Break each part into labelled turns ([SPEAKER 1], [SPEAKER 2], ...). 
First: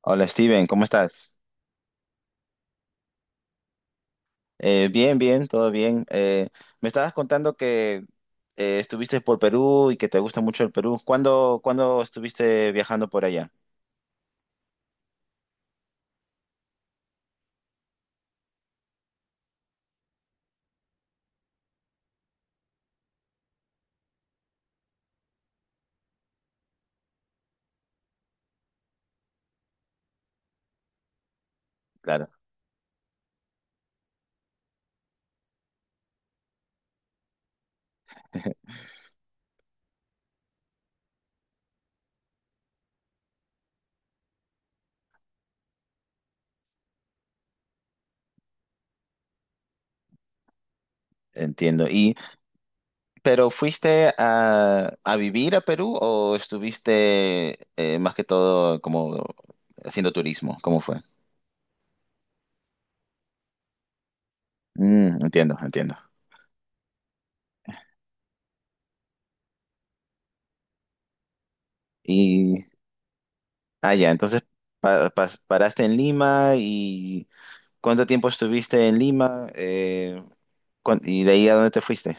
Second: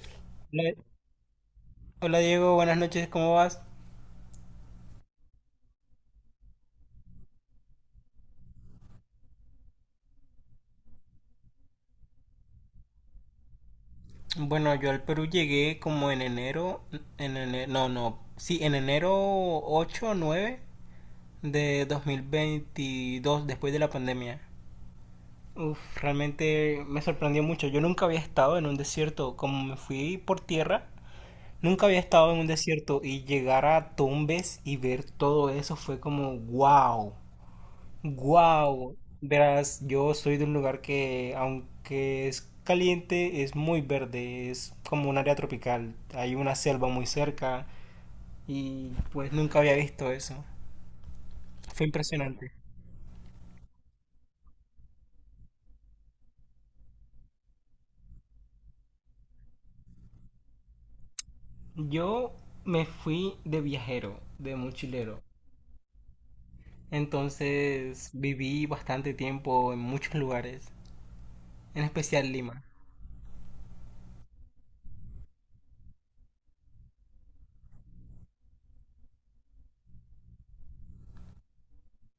[SPEAKER 1] Hola Steven,
[SPEAKER 2] Hola,
[SPEAKER 1] ¿cómo estás?
[SPEAKER 2] hola, Diego, buenas noches, ¿cómo vas?
[SPEAKER 1] Bien, bien, todo bien. Me estabas contando que estuviste por Perú y que te gusta mucho el Perú. ¿Cuándo estuviste viajando por allá?
[SPEAKER 2] Bueno, yo al Perú llegué como en enero, no, no, sí, en enero 8 o 9 de 2022, después de la pandemia. Uf, realmente me sorprendió mucho. Yo nunca había estado en un desierto, como me fui por tierra, nunca había
[SPEAKER 1] Claro,
[SPEAKER 2] estado en un desierto y llegar a Tumbes y ver todo eso fue como wow. Wow, verás, yo soy de un lugar que, aunque es caliente, es muy verde, es como un área tropical. Hay una selva muy cerca y pues nunca había visto eso. Fue
[SPEAKER 1] entiendo. Y,
[SPEAKER 2] impresionante.
[SPEAKER 1] pero ¿fuiste a vivir a Perú o estuviste más que todo como haciendo turismo? ¿Cómo fue?
[SPEAKER 2] Yo me fui de viajero, de
[SPEAKER 1] Mm,
[SPEAKER 2] mochilero.
[SPEAKER 1] entiendo, entiendo.
[SPEAKER 2] Entonces viví bastante tiempo en muchos lugares, en especial
[SPEAKER 1] Y,
[SPEAKER 2] Lima.
[SPEAKER 1] ah, ya, entonces paraste en Lima y ¿cuánto tiempo estuviste en Lima? ¿Y de ahí a dónde te fuiste?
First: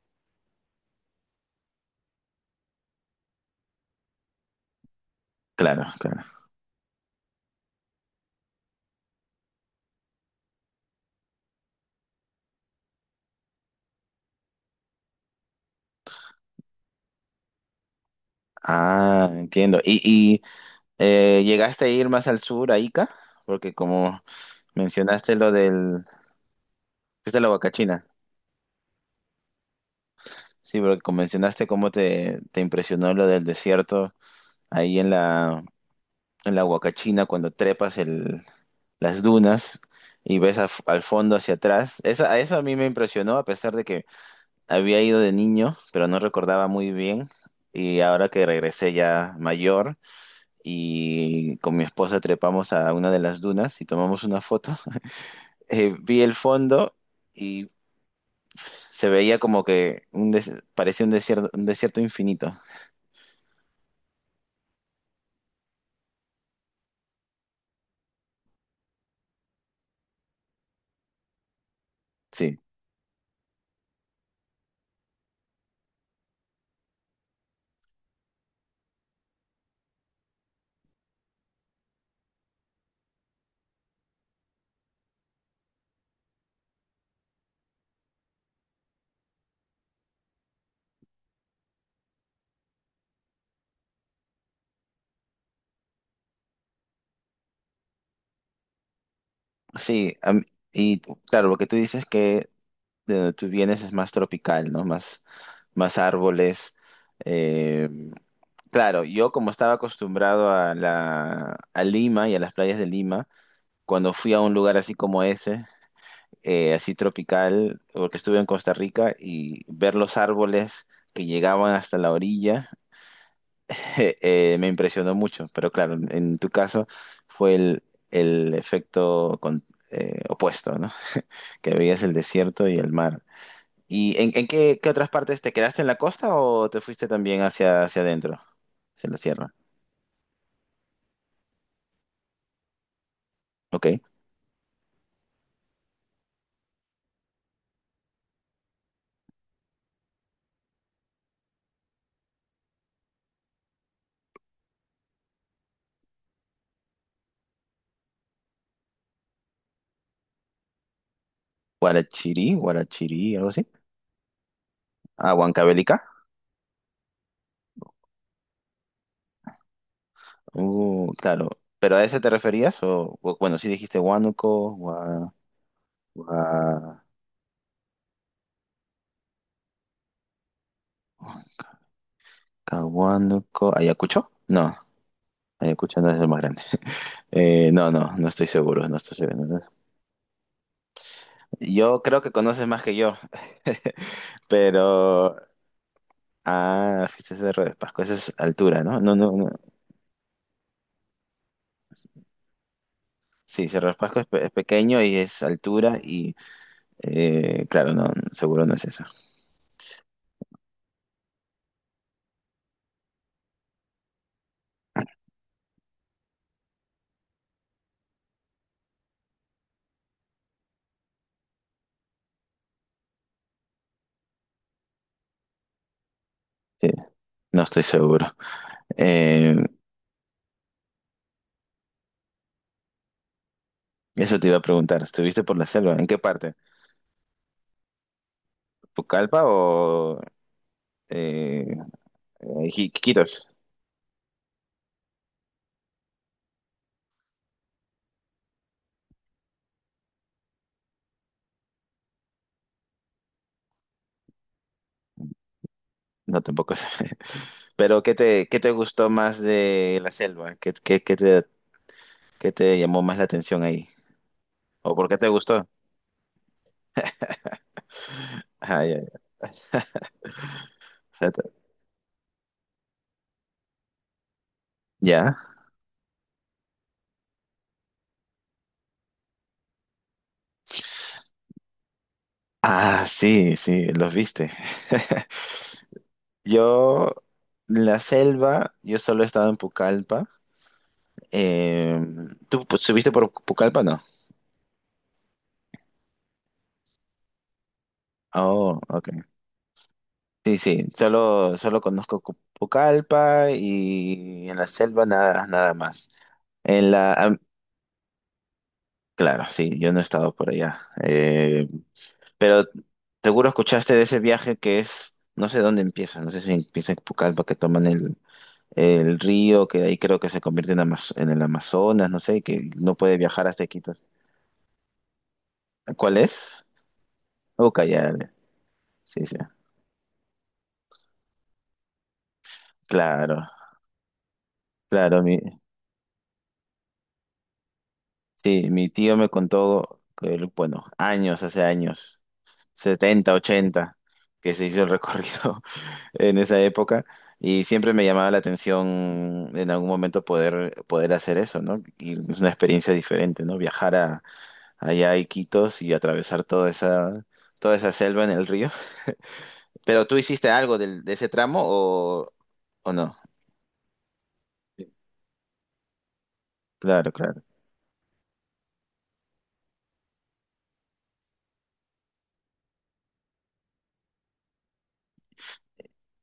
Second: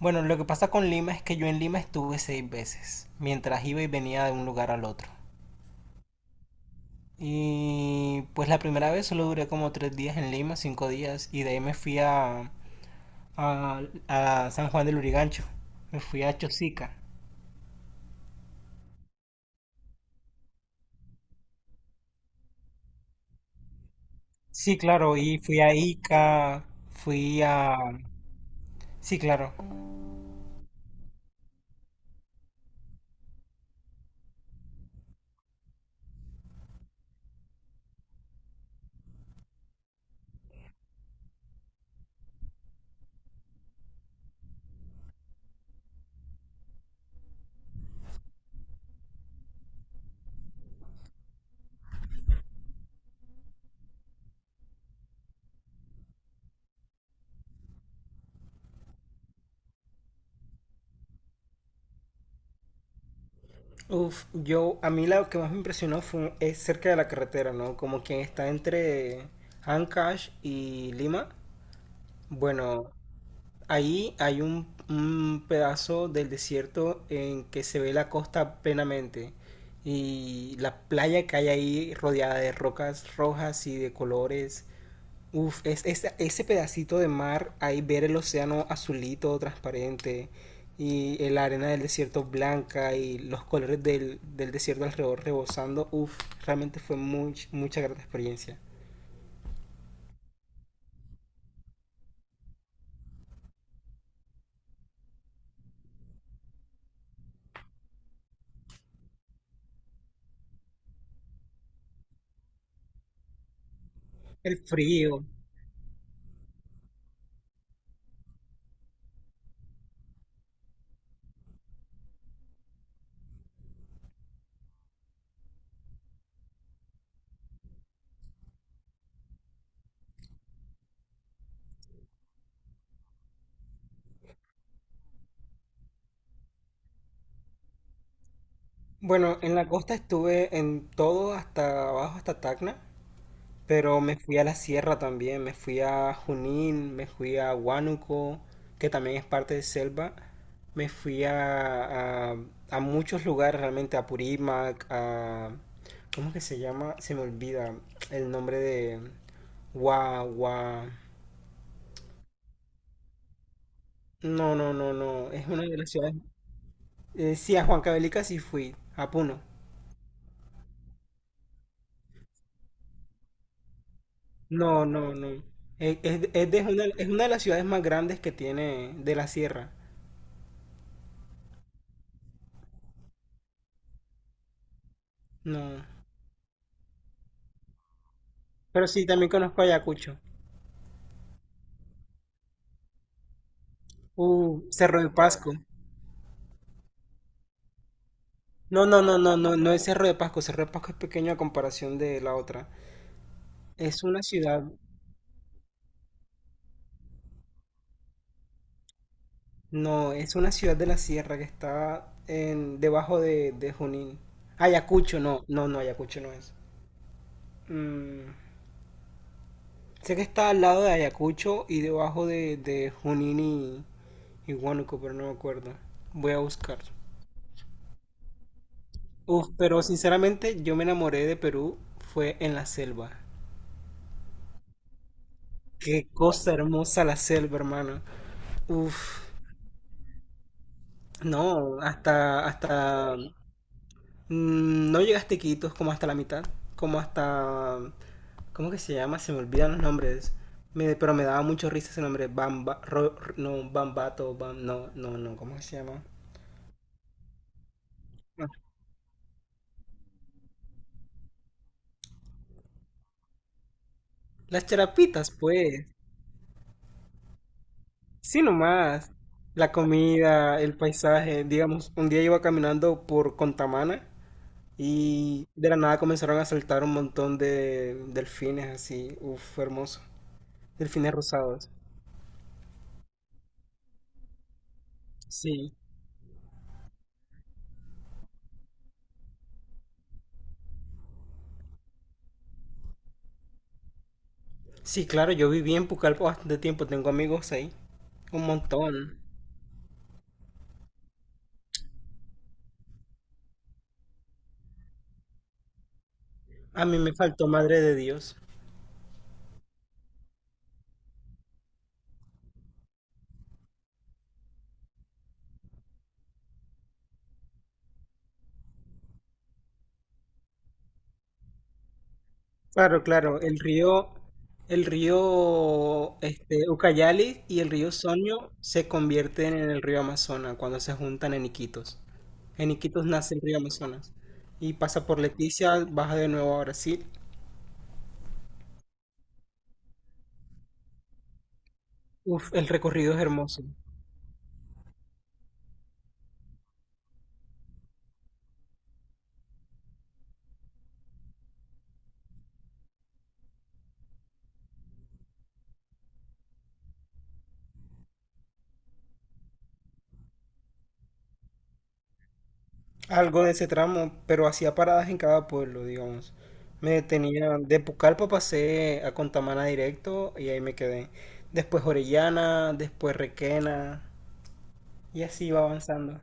[SPEAKER 2] Bueno, lo que pasa con Lima es que yo en Lima estuve seis veces, mientras iba y venía de un lugar al otro.
[SPEAKER 1] Claro, claro.
[SPEAKER 2] Y pues la primera vez solo duré como 3 días en Lima, 5 días, y de ahí me fui a, a San Juan del Urigancho, me fui a Chosica.
[SPEAKER 1] Ah, entiendo. ¿Y llegaste a ir más al sur, a Ica? Porque como
[SPEAKER 2] Sí, claro,
[SPEAKER 1] mencionaste
[SPEAKER 2] y
[SPEAKER 1] lo
[SPEAKER 2] fui a
[SPEAKER 1] del...
[SPEAKER 2] Ica,
[SPEAKER 1] Fuiste a
[SPEAKER 2] fui
[SPEAKER 1] la
[SPEAKER 2] a...
[SPEAKER 1] Huacachina.
[SPEAKER 2] sí, claro.
[SPEAKER 1] Sí, porque como mencionaste cómo te impresionó lo del desierto ahí en en la Huacachina cuando trepas las dunas y ves al fondo hacia atrás. A eso a mí me impresionó, a pesar de que había ido de niño, pero no recordaba muy bien. Y ahora que regresé ya mayor y con mi esposa trepamos a una de las dunas y tomamos una foto. Vi el fondo y se veía como que un parecía un desierto infinito.
[SPEAKER 2] Uf, yo, a mí lo que más me impresionó fue, es cerca de la carretera, ¿no? Como quien está entre Ancash y Lima.
[SPEAKER 1] Sí,
[SPEAKER 2] Bueno, ahí hay un pedazo del desierto en que se ve la costa plenamente y la playa que hay ahí rodeada de rocas rojas y de colores. Uf, ese pedacito de mar, ahí ver el océano azulito, transparente, y la arena del desierto blanca y los colores del desierto alrededor rebosando, uf, realmente fue mucha grata experiencia.
[SPEAKER 1] sí. a y Claro, lo que tú dices que de donde tú vienes es más tropical, ¿no? Más, más árboles. eh, Claro, yo como estaba acostumbrado a a Lima y a las playas de Lima, cuando fui a un
[SPEAKER 2] El
[SPEAKER 1] lugar así como
[SPEAKER 2] frío.
[SPEAKER 1] ese, así tropical, porque estuve en Costa Rica y ver los árboles que llegaban hasta la orilla. Me impresionó mucho, pero claro, en tu caso fue el efecto opuesto, ¿no? Que veías el desierto y el mar. ¿Y en qué otras partes? ¿Te quedaste en la costa o te fuiste también hacia adentro, hacia la
[SPEAKER 2] Bueno,
[SPEAKER 1] sierra?
[SPEAKER 2] en la costa estuve en todo hasta abajo, hasta Tacna.
[SPEAKER 1] Ok.
[SPEAKER 2] Pero me fui a la sierra también, me fui a Junín, me fui a Huánuco, que también es parte de selva. Me fui a muchos lugares realmente, a Purímac, a... ¿Cómo que se llama? Se me olvida el nombre de... Gua, Gua-.
[SPEAKER 1] Guarachirí, Guarachirí, algo así.
[SPEAKER 2] No, no, no, no.
[SPEAKER 1] Ah,
[SPEAKER 2] Es una de las
[SPEAKER 1] Huancavelica.
[SPEAKER 2] ciudades... sí, a Huancavelica sí fui, a Puno.
[SPEAKER 1] Claro. ¿Pero a ese te referías? Bueno, sí dijiste Huánuco,
[SPEAKER 2] No, no, no. Es, es- es de- es una,
[SPEAKER 1] Gua-
[SPEAKER 2] es una de las ciudades más grandes que tiene de la sierra.
[SPEAKER 1] ¿Ayacucho? No,
[SPEAKER 2] No.
[SPEAKER 1] Ayacucho no es el más grande. No, no, no estoy
[SPEAKER 2] Pero
[SPEAKER 1] seguro, no
[SPEAKER 2] sí,
[SPEAKER 1] estoy
[SPEAKER 2] también
[SPEAKER 1] seguro.
[SPEAKER 2] conozco Ayacucho.
[SPEAKER 1] Yo creo que conoces más que yo,
[SPEAKER 2] Cerro de
[SPEAKER 1] pero...
[SPEAKER 2] Pasco.
[SPEAKER 1] Ah, fuiste a Cerro de Pasco, esa es altura,
[SPEAKER 2] No,
[SPEAKER 1] ¿no?
[SPEAKER 2] no,
[SPEAKER 1] No,
[SPEAKER 2] no,
[SPEAKER 1] no,
[SPEAKER 2] no,
[SPEAKER 1] no.
[SPEAKER 2] no, no es Cerro de Pasco. Cerro de Pasco es pequeño a comparación de la otra.
[SPEAKER 1] Sí, Cerro de
[SPEAKER 2] Es
[SPEAKER 1] Pasco
[SPEAKER 2] una
[SPEAKER 1] es, es
[SPEAKER 2] ciudad,
[SPEAKER 1] pequeño y es altura y, claro, no, seguro no es eso.
[SPEAKER 2] no, es una ciudad de la sierra que está en, debajo de Junín. Ayacucho, no, no, no, Ayacucho no es. Mm, Sé que está al lado de Ayacucho y debajo de Junín y Huánuco, pero no me acuerdo. Voy a buscar.
[SPEAKER 1] Sí, no estoy seguro.
[SPEAKER 2] Uf,
[SPEAKER 1] Eh,
[SPEAKER 2] pero sinceramente yo me enamoré de Perú fue en la selva.
[SPEAKER 1] Eso te iba a preguntar, ¿estuviste por la selva? ¿En
[SPEAKER 2] Qué
[SPEAKER 1] qué
[SPEAKER 2] cosa
[SPEAKER 1] parte?
[SPEAKER 2] hermosa la selva, hermano. Uf,
[SPEAKER 1] ¿Pucallpa o eh,
[SPEAKER 2] no, hasta, hasta,
[SPEAKER 1] Quitos?
[SPEAKER 2] no llegaste a Iquitos como hasta la mitad, como hasta, ¿cómo que se llama? Se me olvidan los nombres, pero me daba mucho risa ese nombre, Bamba, Ro- R- no, Bambato, Bam, no, no, no, ¿cómo que se llama?
[SPEAKER 1] No, tampoco sé. Pero ¿qué
[SPEAKER 2] No,
[SPEAKER 1] qué te gustó más de la selva? ¿Qué te, qué te llamó más la atención ahí?
[SPEAKER 2] las
[SPEAKER 1] ¿O por qué te
[SPEAKER 2] charapitas,
[SPEAKER 1] gustó?
[SPEAKER 2] pues, sí
[SPEAKER 1] Ah, ya,
[SPEAKER 2] nomás,
[SPEAKER 1] ya.
[SPEAKER 2] la comida, el
[SPEAKER 1] O sea, te-
[SPEAKER 2] paisaje, digamos, un día iba caminando por Contamana
[SPEAKER 1] ¿Ya?
[SPEAKER 2] y de la nada comenzaron a saltar un montón de delfines así, uff, hermoso. Delfines rosados.
[SPEAKER 1] Ah, sí, sí, los viste.
[SPEAKER 2] Sí,
[SPEAKER 1] Yo, la selva, yo solo he estado en Pucallpa. Eh, ¿Tú pues, subiste por Pucallpa, no?
[SPEAKER 2] sí, claro, yo viví en Pucallpa bastante tiempo, tengo amigos ahí, un
[SPEAKER 1] Oh,
[SPEAKER 2] montón.
[SPEAKER 1] ok. Sí, sí, solo, solo conozco Pucallpa y en la selva nada, nada más.
[SPEAKER 2] A
[SPEAKER 1] En
[SPEAKER 2] mí
[SPEAKER 1] la,
[SPEAKER 2] me
[SPEAKER 1] ah,
[SPEAKER 2] faltó Madre de Dios.
[SPEAKER 1] claro, sí, yo no he estado por allá. Pero seguro escuchaste de ese viaje que es, no sé dónde empieza, no sé si empieza en Pucallpa, que toman el río, que de ahí creo que se convierte en, en el Amazonas, no sé, que no
[SPEAKER 2] Claro,
[SPEAKER 1] puede
[SPEAKER 2] claro,
[SPEAKER 1] viajar hasta Iquitos.
[SPEAKER 2] el
[SPEAKER 1] ¿Cuál
[SPEAKER 2] río
[SPEAKER 1] es?
[SPEAKER 2] este, Ucayali y el río
[SPEAKER 1] Ucayali.
[SPEAKER 2] Sonio se
[SPEAKER 1] Sí, sí.
[SPEAKER 2] convierten en el río Amazonas cuando se juntan en Iquitos. En Iquitos nace
[SPEAKER 1] Claro,
[SPEAKER 2] el río Amazonas y pasa por
[SPEAKER 1] claro,
[SPEAKER 2] Leticia, baja de nuevo a Brasil.
[SPEAKER 1] sí, mi tío me contó, que él, bueno, hace años,
[SPEAKER 2] Uf, el recorrido es
[SPEAKER 1] 70,
[SPEAKER 2] hermoso.
[SPEAKER 1] 80, que se hizo el recorrido en esa época y siempre me llamaba la atención en algún momento poder, poder hacer eso, ¿no? Y es una experiencia diferente, ¿no? Viajar a, allá a Iquitos y atravesar toda esa selva en el río. ¿Pero tú hiciste algo de ese tramo o no?
[SPEAKER 2] Algo de ese tramo, pero hacía paradas en cada pueblo, digamos. Me
[SPEAKER 1] Claro, claro.
[SPEAKER 2] detenía, de Pucallpa pasé a Contamana directo y ahí me quedé. Después Orellana, después Requena y así iba avanzando.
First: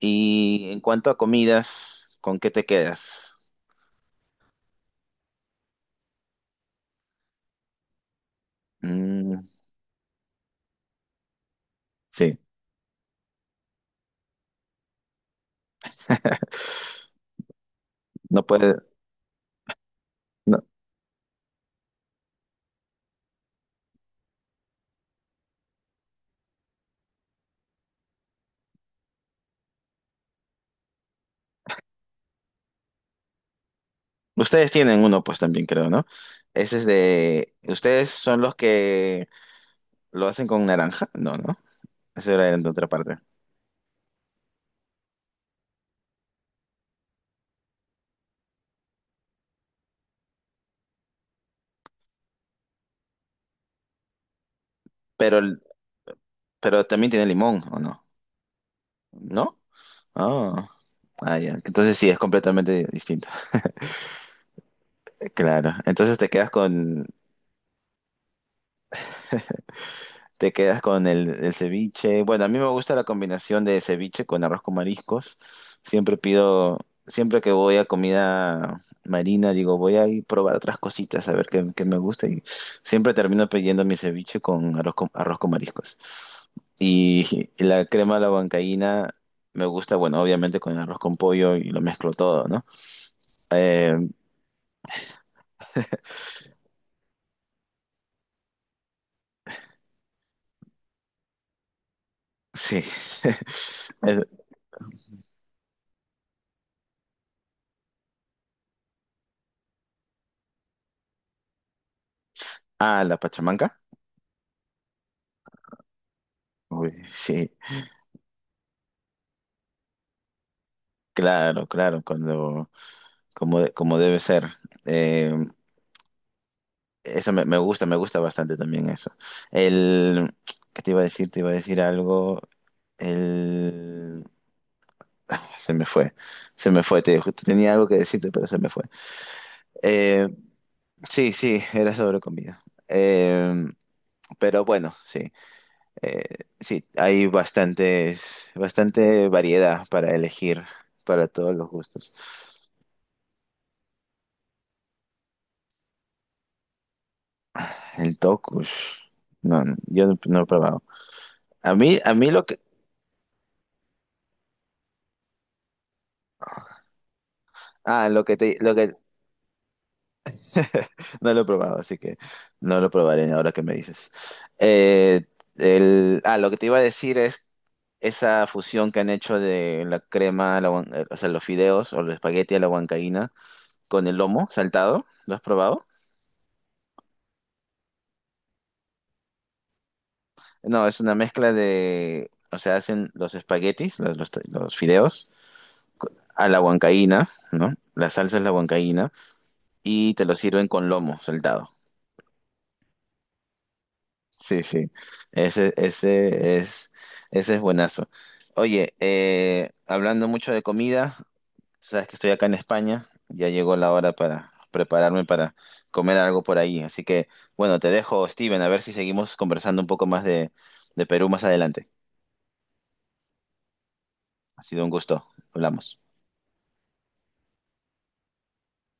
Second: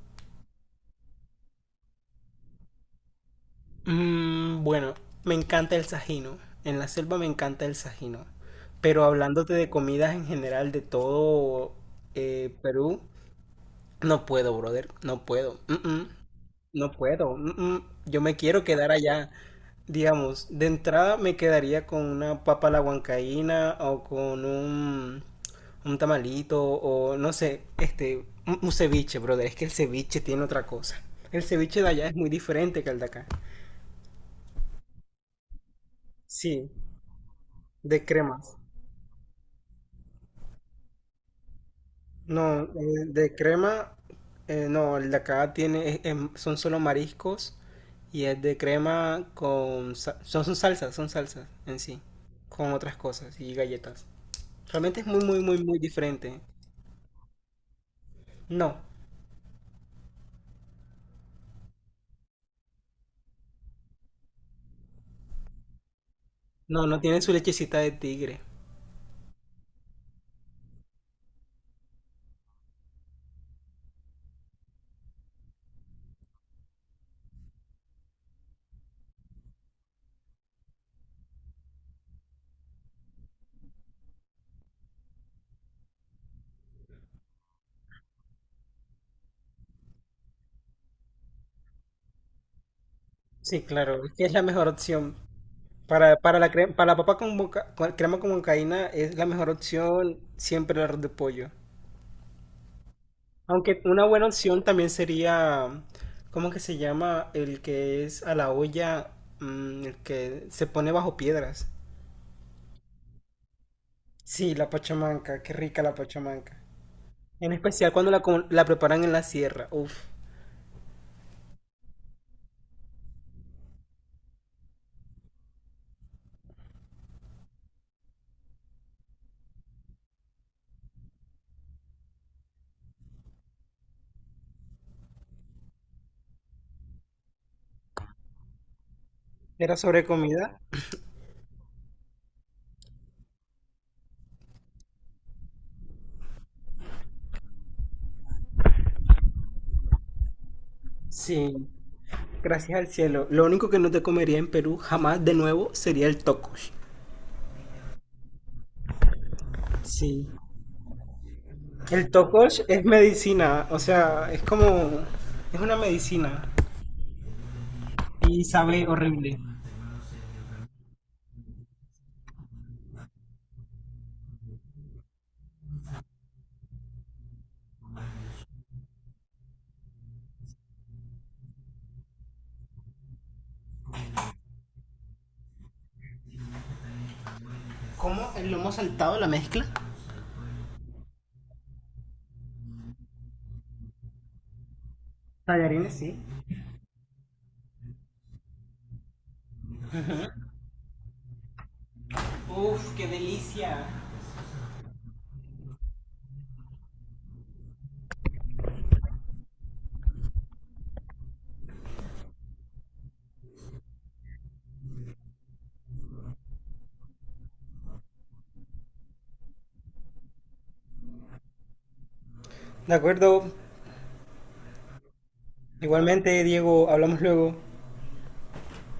[SPEAKER 1] Y en cuanto a comidas, ¿con qué te quedas?
[SPEAKER 2] Bueno, me encanta el sajino. En la selva me encanta el sajino. Pero
[SPEAKER 1] Mm,
[SPEAKER 2] hablándote de comidas en general de todo
[SPEAKER 1] sí.
[SPEAKER 2] Perú, no puedo, brother, no puedo. Mm, mm. No puedo. Yo me
[SPEAKER 1] No
[SPEAKER 2] quiero
[SPEAKER 1] puede.
[SPEAKER 2] quedar allá. Digamos,
[SPEAKER 1] No.
[SPEAKER 2] de entrada me quedaría con una papa a la huancaína o con un tamalito o no sé, este, un ceviche, brother. Es que el ceviche tiene otra cosa. El ceviche de allá es muy diferente que el de acá.
[SPEAKER 1] Ustedes tienen uno, pues también creo, ¿no?
[SPEAKER 2] Sí,
[SPEAKER 1] Ese es de.
[SPEAKER 2] de
[SPEAKER 1] Ustedes son los
[SPEAKER 2] cremas.
[SPEAKER 1] que lo hacen con naranja. No, no. Eso era
[SPEAKER 2] No,
[SPEAKER 1] de otra parte.
[SPEAKER 2] de crema, no, el de acá tiene, son solo mariscos y es de crema con, son salsas, son salsas en sí, con otras cosas y galletas. Realmente es muy,
[SPEAKER 1] Pero,
[SPEAKER 2] muy, muy, muy diferente.
[SPEAKER 1] pero también tiene limón, ¿o no?
[SPEAKER 2] No,
[SPEAKER 1] ¿No? Ah, ah, ya. Entonces sí, es completamente distinto. Claro. Entonces te quedas
[SPEAKER 2] no, no
[SPEAKER 1] con.
[SPEAKER 2] tiene su lechecita de tigre.
[SPEAKER 1] Te quedas con el ceviche. Bueno, a mí me gusta la combinación de ceviche con arroz con mariscos. Siempre pido, siempre que voy a comida marina, digo, voy a ir a probar otras cositas, a ver qué me gusta. Y siempre termino pidiendo mi ceviche con arroz con, arroz con mariscos. Y la crema a la huancaína me gusta, bueno, obviamente con arroz con pollo y lo mezclo todo, ¿no?
[SPEAKER 2] Sí,
[SPEAKER 1] Eh,
[SPEAKER 2] claro, es que es la mejor opción. Para la crema, para la papa con crema con huancaína es la mejor opción siempre el arroz de pollo.
[SPEAKER 1] sí.
[SPEAKER 2] Aunque una buena
[SPEAKER 1] Es-
[SPEAKER 2] opción también sería, ¿cómo que se llama? El que es a la olla, el que se pone bajo piedras.
[SPEAKER 1] ah, la pachamanca.
[SPEAKER 2] Sí, la pachamanca, qué rica la pachamanca.
[SPEAKER 1] Uy, sí,
[SPEAKER 2] En especial cuando la preparan en la sierra. Uf,
[SPEAKER 1] claro, claro, cuando... como, de- como debe ser. Eh, Eso me, me gusta bastante también eso. El, ¿qué te iba a decir? Te iba a decir algo. El, se me fue, se me fue. Te, justo tenía algo que decirte, pero se me fue.
[SPEAKER 2] ¿era sobre
[SPEAKER 1] Eh,
[SPEAKER 2] comida?
[SPEAKER 1] sí, sí, era sobre comida. Eh, pero bueno, sí, eh, sí, hay bastantes, bastante variedad para elegir para todos
[SPEAKER 2] Sí,
[SPEAKER 1] los gustos.
[SPEAKER 2] gracias al cielo. Lo único que no te comería en Perú jamás de nuevo sería el tocosh.
[SPEAKER 1] El tokush, no, no, yo no,
[SPEAKER 2] Sí.
[SPEAKER 1] no he probado.
[SPEAKER 2] El
[SPEAKER 1] A mí lo que
[SPEAKER 2] tocosh es medicina, o sea, es como, es una medicina
[SPEAKER 1] Ah, lo que
[SPEAKER 2] y
[SPEAKER 1] te, lo
[SPEAKER 2] sabe
[SPEAKER 1] que
[SPEAKER 2] horrible.
[SPEAKER 1] no lo he probado, así que no lo probaré ahora que me dices. Eh, el, ah, lo que te iba a decir es esa fusión que han hecho de la crema, a la o sea, los fideos o los espagueti a la huancaína con el lomo saltado. ¿Lo has probado?
[SPEAKER 2] ¿Cómo el lomo saltado, la mezcla?
[SPEAKER 1] No, es una mezcla de, o sea, hacen los espaguetis, los fideos
[SPEAKER 2] Tallarines, sí.
[SPEAKER 1] a la huancaína, ¿no? La salsa es la huancaína y te lo sirven con lomo saltado.
[SPEAKER 2] Uf, qué delicia.
[SPEAKER 1] Sí, sí, ese, ese es buenazo. Oye, hablando mucho de comida, sabes que estoy acá en España, ya llegó la hora para prepararme para comer algo por ahí. Así que, bueno, te dejo, Steven, a ver si seguimos conversando un poco más de Perú más adelante.
[SPEAKER 2] De acuerdo.
[SPEAKER 1] Ha sido un gusto, hablamos.
[SPEAKER 2] Igualmente, Diego, hablamos luego.